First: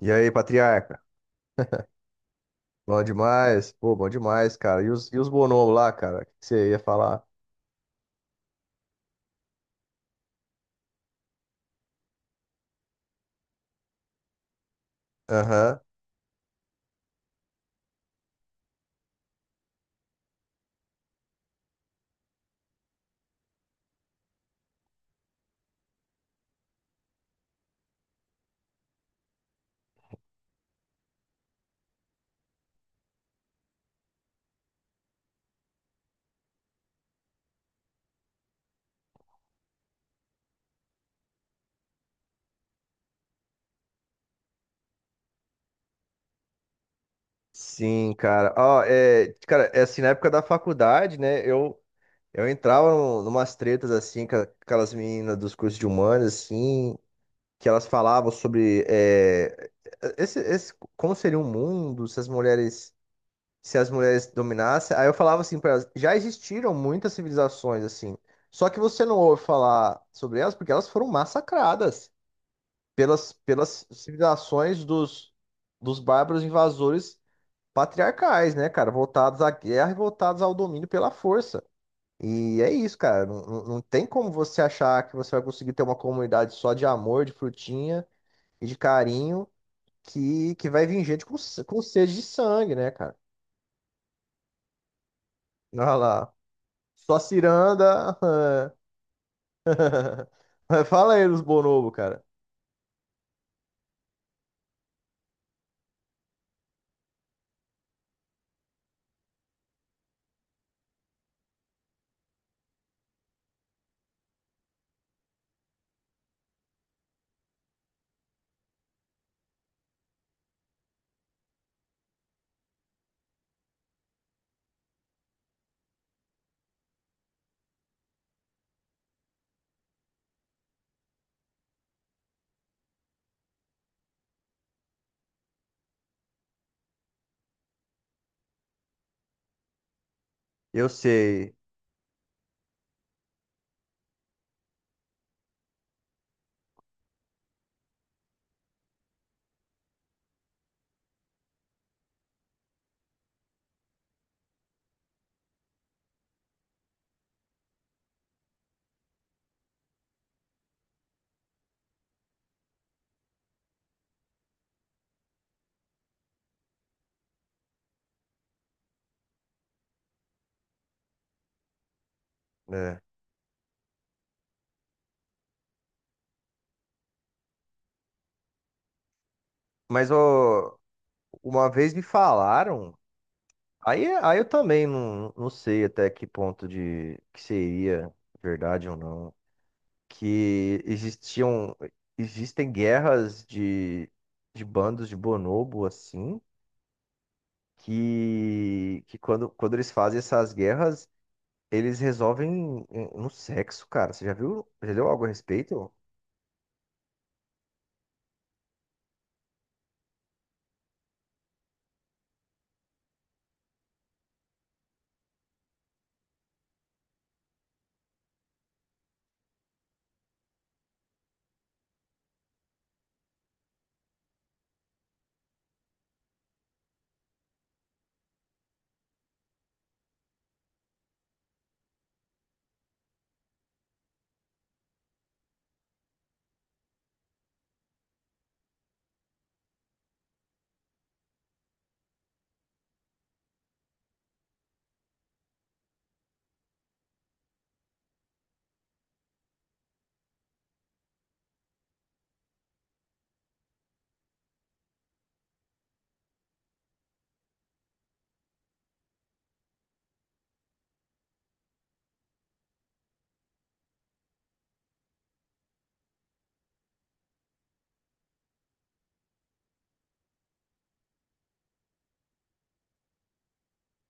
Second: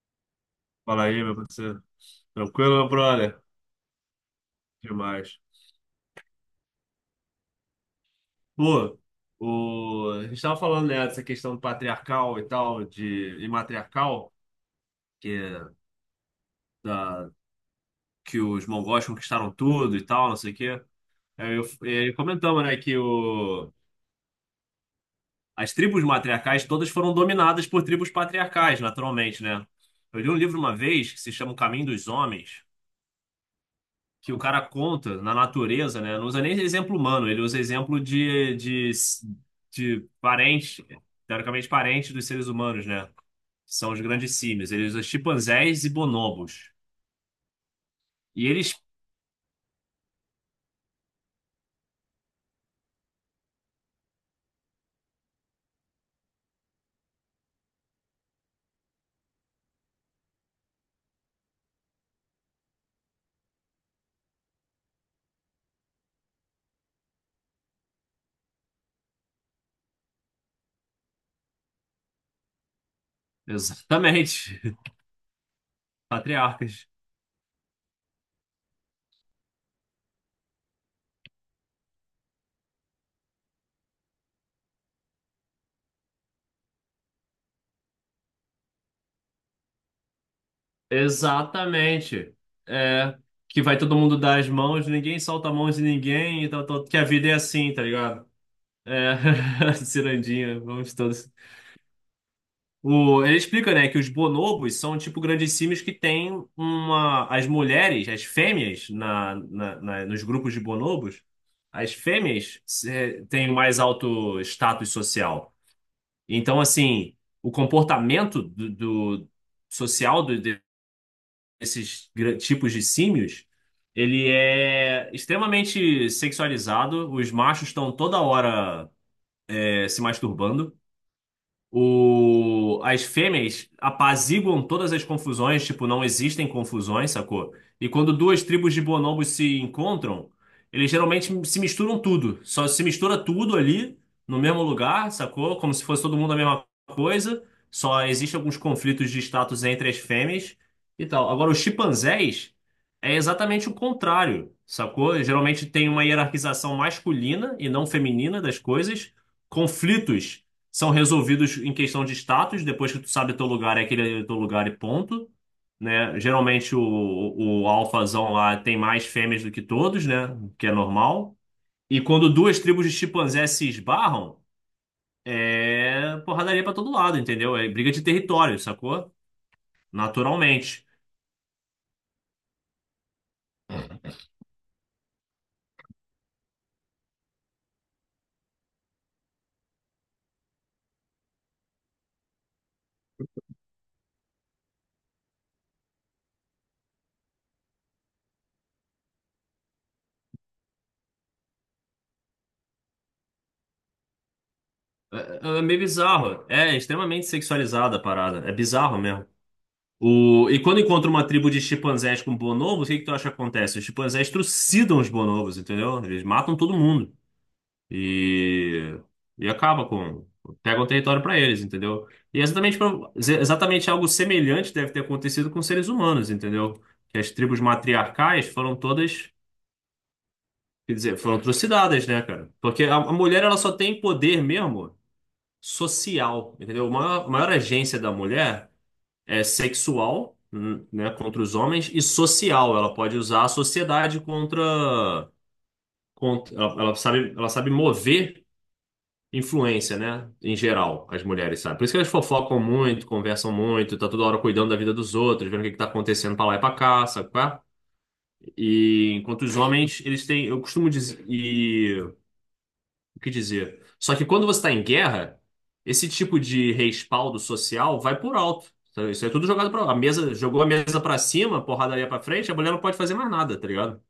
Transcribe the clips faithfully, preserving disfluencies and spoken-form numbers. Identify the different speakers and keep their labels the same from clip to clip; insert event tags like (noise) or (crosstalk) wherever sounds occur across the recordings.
Speaker 1: E aí, patriarca?
Speaker 2: Fala aí, meu parceiro. Tranquilo, meu
Speaker 1: Bom
Speaker 2: brother?
Speaker 1: demais? Pô, bom demais, cara. E os, e os
Speaker 2: Demais.
Speaker 1: bonobos lá, cara? O que que você ia falar?
Speaker 2: Pô, o... a gente tava falando, né, dessa questão patriarcal e tal, de... e matriarcal, que, é
Speaker 1: Aham.
Speaker 2: da... que os mongóis conquistaram tudo e tal, não sei o quê. Aí eu... e aí comentamos, né, que o... as tribos matriarcais todas foram dominadas por tribos patriarcais, naturalmente, né? Eu li um livro uma vez que se chama O Caminho dos Homens, que o cara conta na natureza, né? Não usa nem exemplo humano, ele usa exemplo de, de, de parente, teoricamente parente dos seres humanos, né? Que são os grandes símios. Ele usa chimpanzés e bonobos.
Speaker 1: Sim,
Speaker 2: E
Speaker 1: cara.
Speaker 2: eles.
Speaker 1: Ó, é, cara, é assim, na época da faculdade, né? Eu, eu entrava num, numas tretas, assim, com a- com aquelas meninas dos cursos de humanas, assim, que elas falavam sobre é, esse, esse- como seria o mundo se as mulheres se as mulheres dominassem. Aí eu falava assim para elas, já existiram muitas civilizações assim, só que você não ouve falar sobre elas porque elas foram massacradas pelas, pelas
Speaker 2: Exatamente.
Speaker 1: civilizações
Speaker 2: (laughs)
Speaker 1: dos, dos bárbaros
Speaker 2: Patriarcas.
Speaker 1: invasores patriarcais, né, cara, voltados à guerra e voltados ao domínio pela força. E é isso, cara. Não, não não tem como você achar que você vai conseguir ter uma comunidade só de amor, de frutinha e de carinho que, que vai vir gente com, com sede de
Speaker 2: Exatamente.
Speaker 1: sangue, né, cara?
Speaker 2: É. Que vai todo mundo dar as mãos, ninguém solta a mão de
Speaker 1: Olha lá.
Speaker 2: ninguém, e tal, tal, que a
Speaker 1: Só
Speaker 2: vida é assim, tá
Speaker 1: ciranda.
Speaker 2: ligado? É. (laughs)
Speaker 1: (laughs)
Speaker 2: Cirandinha,
Speaker 1: Mas
Speaker 2: vamos
Speaker 1: fala aí
Speaker 2: todos.
Speaker 1: dos bonobo, cara.
Speaker 2: O, ele explica, né, que os bonobos são tipo grandes símios que têm uma. As mulheres, as fêmeas, na, na, na- nos grupos de bonobos, as fêmeas eh, têm mais alto status social. Então, assim, o comportamento do, do- social do- de- desses gra- tipos de símios, ele é extremamente sexualizado. Os machos estão toda hora eh, se masturbando. O, as fêmeas apaziguam todas as confusões, tipo, não existem confusões, sacou? E quando duas tribos de bonobos se encontram,
Speaker 1: Eu
Speaker 2: eles geralmente
Speaker 1: sei,
Speaker 2: se misturam tudo. Só se mistura tudo ali, no mesmo lugar, sacou? Como se fosse todo mundo a mesma coisa. Só existem alguns conflitos de status entre as fêmeas e tal. Agora, os chimpanzés é exatamente o contrário, sacou? Geralmente tem uma hierarquização masculina e não feminina das coisas. Conflitos são resolvidos em questão de status, depois que tu sabe teu lugar, é aquele teu lugar e ponto, né? Geralmente o, o alfazão lá tem mais fêmeas do que todos, né? O que é normal. E quando duas tribos de
Speaker 1: né?
Speaker 2: chimpanzés se esbarram, é porradaria pra todo lado, entendeu? É briga de território, sacou?
Speaker 1: Mas ó,
Speaker 2: Naturalmente.
Speaker 1: uma vez me falaram, aí, aí eu também não, não sei até que ponto de que seria verdade ou não, que existiam existem guerras de, de bandos de bonobo assim, que, que quando, quando eles fazem essas guerras, eles resolvem eh, no sexo, cara. Você já viu? Já leu algo a
Speaker 2: É, é meio
Speaker 1: respeito?
Speaker 2: bizarro. É extremamente sexualizada a parada. É bizarro mesmo. O... E quando encontra uma tribo de chimpanzés com bonobos, o que que tu acha que acontece? Os chimpanzés trucidam os bonobos, entendeu? Eles matam todo mundo e, e acaba com... Pegam o território para eles, entendeu? E é exatamente, pra- ex- exatamente algo semelhante deve ter acontecido com seres humanos, entendeu? Que as tribos matriarcais foram todas, quer dizer, foram trucidadas, né, cara? Porque a, a mulher, ela só tem poder mesmo social, entendeu? A maior, a maior agência da mulher é sexual, n- né, contra os homens e social. Ela pode usar a sociedade contra, contra ela, ela sabe, ela sabe mover influência, né, em geral, as mulheres, sabe? Por isso que elas fofocam muito, conversam muito, tá toda hora cuidando da vida dos outros, vendo o que que tá acontecendo pra lá e pra cá, sabe? Qual é? E enquanto os homens, eles têm, eu costumo dizer, o que dizer. Só que quando você está em guerra, esse tipo de respaldo social vai por alto. Então, isso é tudo jogado para a mesa, jogou a mesa para cima, porradaria para frente, a mulher não pode fazer mais nada, tá ligado?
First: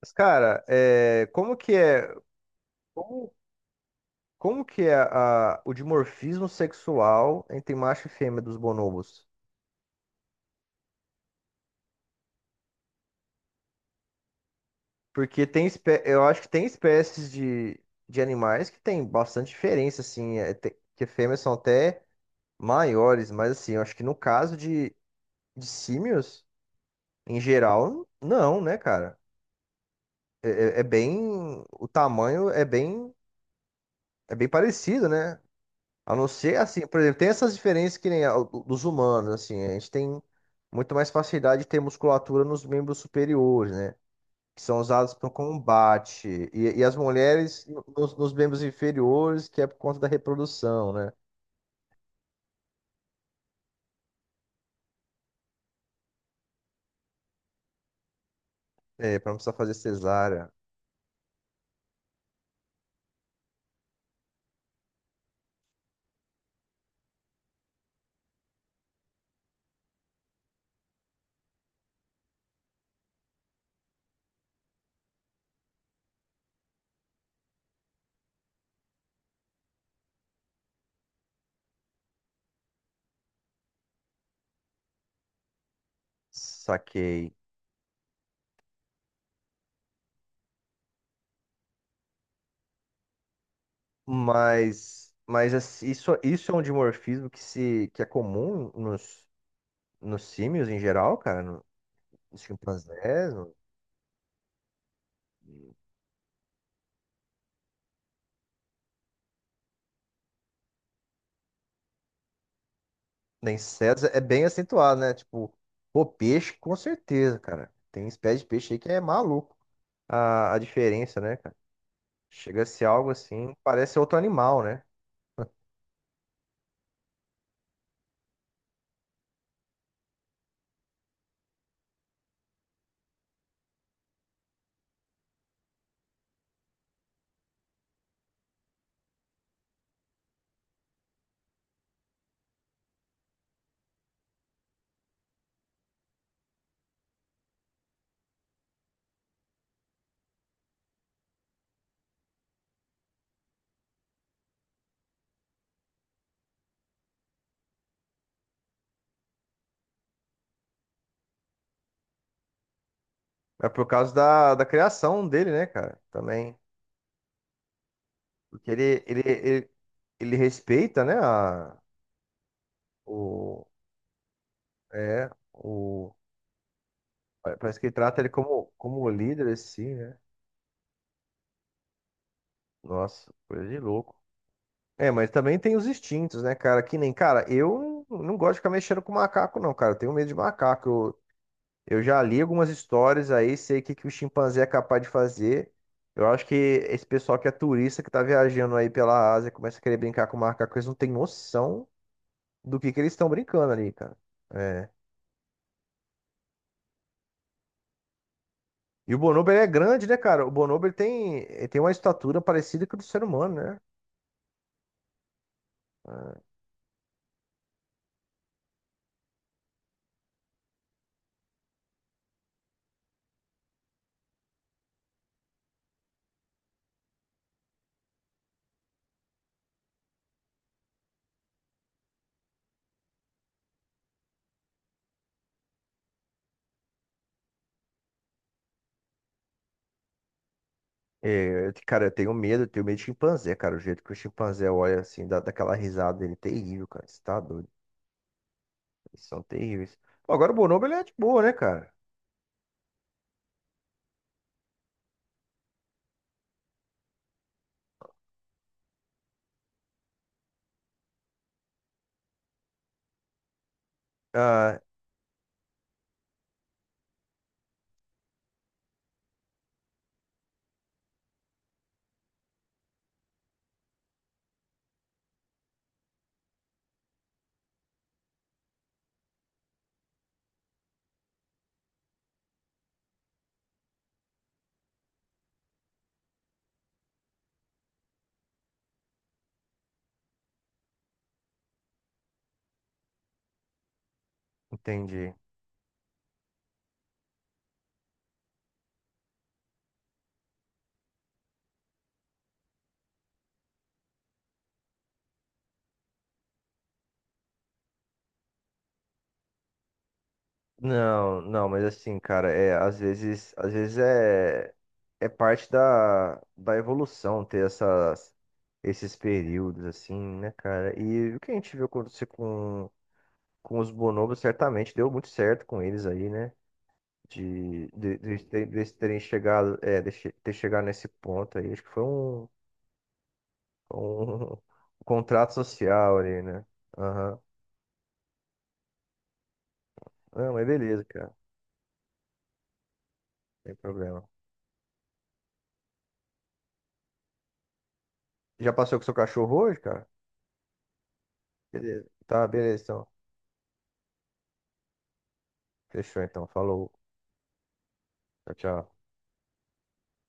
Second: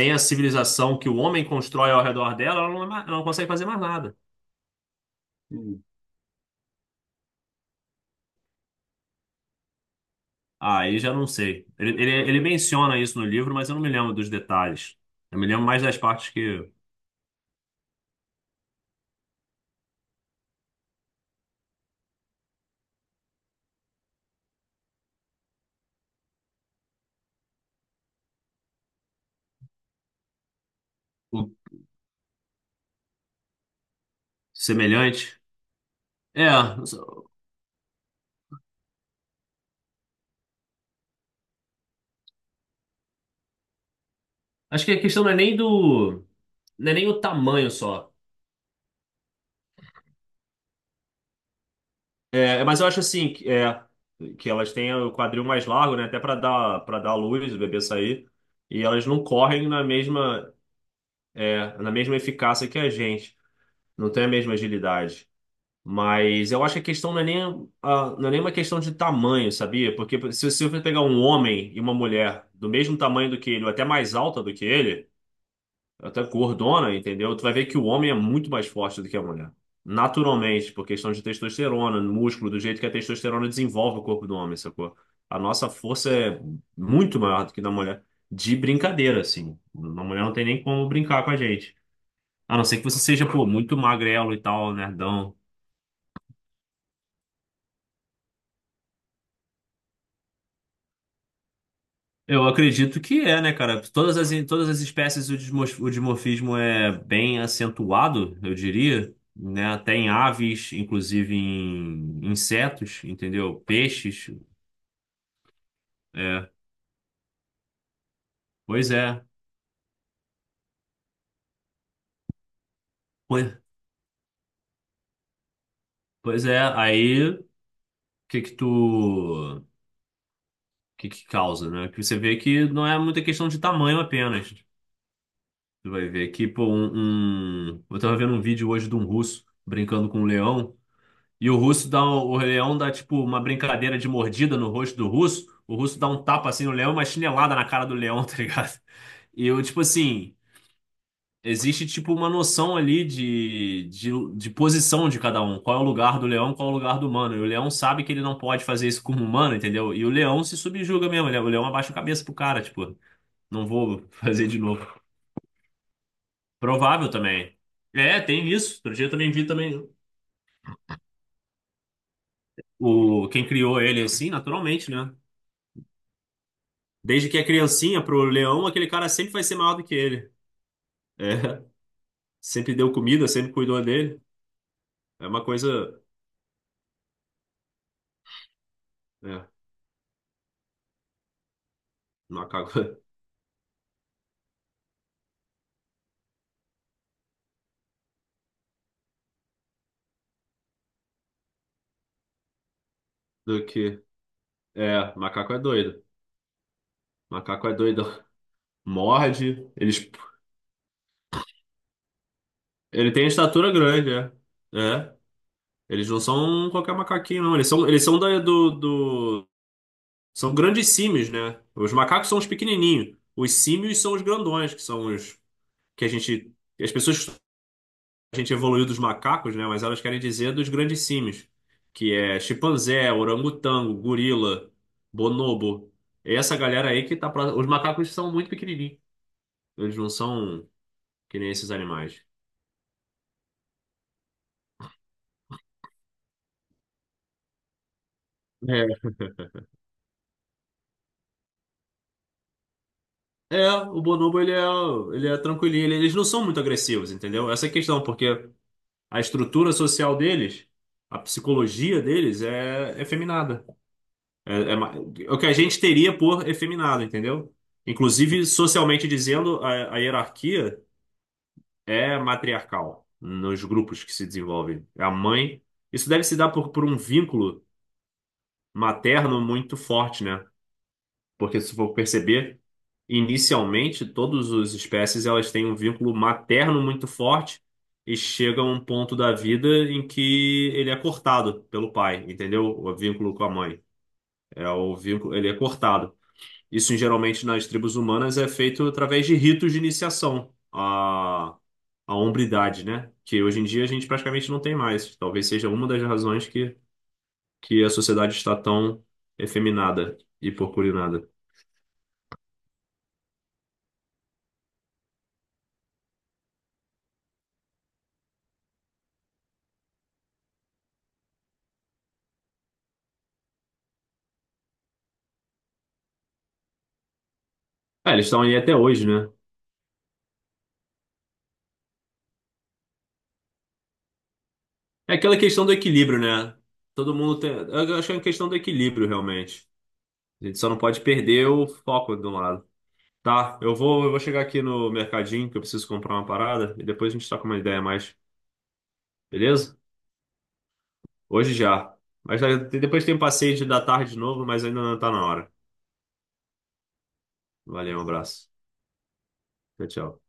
Speaker 1: Mas,
Speaker 2: a
Speaker 1: cara,
Speaker 2: civilização que o
Speaker 1: é,
Speaker 2: homem
Speaker 1: como que
Speaker 2: constrói ao
Speaker 1: é,
Speaker 2: redor dela, ela não, é mais- ela não
Speaker 1: como,
Speaker 2: consegue fazer mais nada.
Speaker 1: como que é a- o
Speaker 2: Hum.
Speaker 1: dimorfismo sexual entre macho e fêmea dos bonobos?
Speaker 2: Ah, aí já não sei. Ele, ele, ele menciona isso no livro, mas eu não me lembro dos detalhes. Eu
Speaker 1: Porque
Speaker 2: me lembro
Speaker 1: tem,
Speaker 2: mais das
Speaker 1: espé- eu
Speaker 2: partes
Speaker 1: acho que tem
Speaker 2: que
Speaker 1: espécies de, de animais que tem bastante diferença, assim, é, te- que fêmeas são até maiores, mas assim, eu acho que no caso de, de símios, em geral, não, né, cara? É, é- é
Speaker 2: O-
Speaker 1: bem, o tamanho é bem, é bem parecido,
Speaker 2: semelhante.
Speaker 1: né? A não
Speaker 2: É,
Speaker 1: ser, assim, por exemplo, tem essas diferenças que nem a do- dos humanos, assim, a gente tem muito mais facilidade de ter musculatura nos membros superiores, né? Que são
Speaker 2: acho que a
Speaker 1: usados
Speaker 2: questão
Speaker 1: para o
Speaker 2: não é nem do,
Speaker 1: combate. E, e
Speaker 2: não é
Speaker 1: as
Speaker 2: nem o
Speaker 1: mulheres
Speaker 2: tamanho
Speaker 1: no-
Speaker 2: só.
Speaker 1: nos, nos membros inferiores, que é por conta da reprodução, né?
Speaker 2: É, mas eu acho assim, que, é, que elas têm o quadril mais largo, né? Até para dar para dar luz, o bebê sair. E elas
Speaker 1: É,
Speaker 2: não
Speaker 1: para não precisar
Speaker 2: correm
Speaker 1: fazer
Speaker 2: na
Speaker 1: cesárea.
Speaker 2: mesma é, na mesma eficácia que a gente. Não tem a mesma agilidade. Mas eu acho que a questão não é nem, a- não é nem uma questão de tamanho, sabia? Porque se, se você pegar um homem e uma mulher do mesmo tamanho do que ele, ou até mais alta do que ele, até gordona, entendeu? Tu vai ver que o homem é muito mais forte do que a mulher. Naturalmente, por questão de testosterona, músculo, do jeito que a testosterona desenvolve o corpo do homem, sacou? A nossa força é muito
Speaker 1: Saquei.
Speaker 2: maior do que da mulher. De brincadeira, assim. A mulher não tem nem como brincar com a gente. A não ser que você seja, pô, muito magrelo e tal,
Speaker 1: Mas,
Speaker 2: nerdão.
Speaker 1: mas assim, isso, isso é um dimorfismo que, se, que é comum nos, nos símios em geral, cara, no- nos
Speaker 2: Eu acredito que
Speaker 1: chimpanzés.
Speaker 2: é, né, cara? Todas as, todas as espécies o desmos- o dimorfismo é bem acentuado, eu diria, né? Até em aves, inclusive em insetos,
Speaker 1: Nem
Speaker 2: entendeu?
Speaker 1: insetos é
Speaker 2: Peixes,
Speaker 1: bem acentuado, né? Tipo, pô,
Speaker 2: é.
Speaker 1: peixe, com certeza, cara. Tem espécie de peixe aí que
Speaker 2: Pois
Speaker 1: é
Speaker 2: é.
Speaker 1: maluco a, a diferença, né, cara? Chega a ser algo
Speaker 2: Pois,
Speaker 1: assim, parece outro animal, né?
Speaker 2: pois é. Aí, o que que tu... O que que causa, né? Que você vê que não é muita questão de tamanho apenas. Tu vai ver que, pô, um... um- eu tava vendo um vídeo hoje de um russo brincando com um leão. E o russo dá um- o leão dá tipo uma brincadeira de mordida no rosto do russo. O russo dá um tapa assim no leão, e uma chinelada na cara do leão, (laughs) tá ligado? E eu, tipo assim, existe tipo uma noção ali de, de, de posição de cada um. Qual é o lugar do leão, qual é o lugar do humano. E o leão sabe que ele não pode fazer isso como humano, entendeu? E o leão se subjuga mesmo. ele- O leão abaixa a cabeça pro cara, tipo, não
Speaker 1: É por
Speaker 2: vou (laughs)
Speaker 1: causa
Speaker 2: fazer
Speaker 1: da,
Speaker 2: de
Speaker 1: da
Speaker 2: novo.
Speaker 1: criação dele, né, cara? Também.
Speaker 2: Provável também. É, tem
Speaker 1: Porque
Speaker 2: isso. Outro
Speaker 1: ele,
Speaker 2: dia eu
Speaker 1: ele,
Speaker 2: também vi
Speaker 1: ele,
Speaker 2: também
Speaker 1: ele respeita, né, a,
Speaker 2: o, quem
Speaker 1: o,
Speaker 2: criou ele assim, naturalmente, né?
Speaker 1: é, o,
Speaker 2: Desde que é
Speaker 1: parece que ele
Speaker 2: criancinha
Speaker 1: trata
Speaker 2: pro
Speaker 1: ele
Speaker 2: leão,
Speaker 1: como,
Speaker 2: aquele
Speaker 1: como
Speaker 2: cara sempre vai
Speaker 1: líder,
Speaker 2: ser maior do
Speaker 1: assim,
Speaker 2: que
Speaker 1: né?
Speaker 2: ele. É, (laughs) sempre deu comida,
Speaker 1: Nossa,
Speaker 2: sempre
Speaker 1: coisa de
Speaker 2: cuidou
Speaker 1: louco.
Speaker 2: dele.
Speaker 1: É,
Speaker 2: É
Speaker 1: mas
Speaker 2: uma
Speaker 1: também
Speaker 2: coisa.
Speaker 1: tem os instintos, né, cara? Que nem, cara, eu não gosto de ficar mexendo com
Speaker 2: É,
Speaker 1: macaco, não, cara. Eu tenho medo de macaco. Eu, eu já li algumas
Speaker 2: macaco
Speaker 1: histórias aí, sei o que, que o chimpanzé é capaz de fazer. Eu acho que esse pessoal que é turista, que tá viajando aí pela Ásia, começa a querer brincar com macaco, eles não têm noção do que, que eles estão
Speaker 2: (laughs) do
Speaker 1: brincando ali,
Speaker 2: que.
Speaker 1: cara. É.
Speaker 2: É, macaco é doido. Macaco é doido. (laughs)
Speaker 1: E o bonobo, ele é
Speaker 2: Morde.
Speaker 1: grande,
Speaker 2: Eles,
Speaker 1: né, cara? O bonobo, ele tem, ele tem uma estatura parecida com a do
Speaker 2: ele
Speaker 1: ser
Speaker 2: tem a
Speaker 1: humano,
Speaker 2: estatura
Speaker 1: né?
Speaker 2: grande, é. É. Eles não são qualquer macaquinho, não. Eles são, eles são da- do, do. São grandes símios, né? Os macacos são os pequenininhos. Os símios são os grandões, que são os. Que a gente. Que As pessoas a gente evoluiu dos macacos, né? Mas elas querem dizer dos grandes símios, que é chimpanzé, orangotango, gorila, bonobo. É essa galera aí que tá pra... Os macacos são muito pequenininhos. Eles não são que nem
Speaker 1: É,
Speaker 2: esses
Speaker 1: eu te- cara, eu
Speaker 2: animais.
Speaker 1: tenho medo, eu tenho medo de chimpanzé, cara. O jeito que o chimpanzé olha assim, dá daquela risada dele, terrível, cara. Você tá doido?
Speaker 2: É,
Speaker 1: Eles são terríveis. Pô, agora o bonobo, ele é de boa, né, cara?
Speaker 2: é, o bonobo ele é, ele é tranquilinho, ele- eles não são muito agressivos, entendeu? Essa é a questão, porque a estrutura social deles, a psicologia deles é efeminada. É, é
Speaker 1: Ah,
Speaker 2: ma- é o que a gente teria por efeminado, entendeu? Inclusive, socialmente dizendo, a, a hierarquia é matriarcal nos grupos que se desenvolvem. A mãe. Isso deve se dar por, por um vínculo materno muito forte, né? Porque se for perceber, inicialmente, todas as espécies elas têm um vínculo materno muito forte e chega a um ponto da vida em que ele é cortado pelo pai, entendeu? O vínculo com a mãe. É o
Speaker 1: entendi.
Speaker 2: vínculo, ele é cortado. Isso geralmente nas tribos humanas é feito através de ritos de iniciação à, à hombridade, né? Que hoje em dia a gente praticamente não tem mais. Talvez seja uma das razões que, que a sociedade está tão efeminada e porcurinada.
Speaker 1: Não, não, mas assim, cara, é, às vezes, às vezes é, é parte da, da evolução ter essas, esses períodos, assim, né, cara? E o que a gente viu acontecer com, com os bonobos, certamente deu muito certo com eles aí, né? de,
Speaker 2: Ah,
Speaker 1: de,
Speaker 2: eles
Speaker 1: de,
Speaker 2: estão aí
Speaker 1: de-
Speaker 2: até
Speaker 1: deles
Speaker 2: hoje,
Speaker 1: terem
Speaker 2: né?
Speaker 1: chegado, é, de che- ter chegado nesse ponto aí. Acho que foi um, um (laughs)
Speaker 2: É aquela
Speaker 1: contrato
Speaker 2: questão do
Speaker 1: social
Speaker 2: equilíbrio,
Speaker 1: ali,
Speaker 2: né?
Speaker 1: né?
Speaker 2: Todo
Speaker 1: Aham.
Speaker 2: mundo tem. Eu acho que é uma questão do equilíbrio, realmente. A
Speaker 1: Não,
Speaker 2: gente
Speaker 1: mas
Speaker 2: só não pode
Speaker 1: beleza, cara.
Speaker 2: perder o foco de um lado. Tá, eu
Speaker 1: Sem
Speaker 2: vou, eu vou
Speaker 1: problema.
Speaker 2: chegar aqui no mercadinho que eu preciso comprar uma parada e depois a gente troca uma ideia a mais,
Speaker 1: Já passou com seu cachorro
Speaker 2: beleza?
Speaker 1: hoje, cara?
Speaker 2: Hoje já.
Speaker 1: Beleza.
Speaker 2: Mas
Speaker 1: Tá,
Speaker 2: olha,
Speaker 1: beleza,
Speaker 2: depois
Speaker 1: então.
Speaker 2: tem um passeio da tarde de novo, mas ainda não tá na hora.
Speaker 1: Fechou, então. Falou.
Speaker 2: Valeu, um abraço.
Speaker 1: Tchau, tchau.
Speaker 2: Tchau, tchau.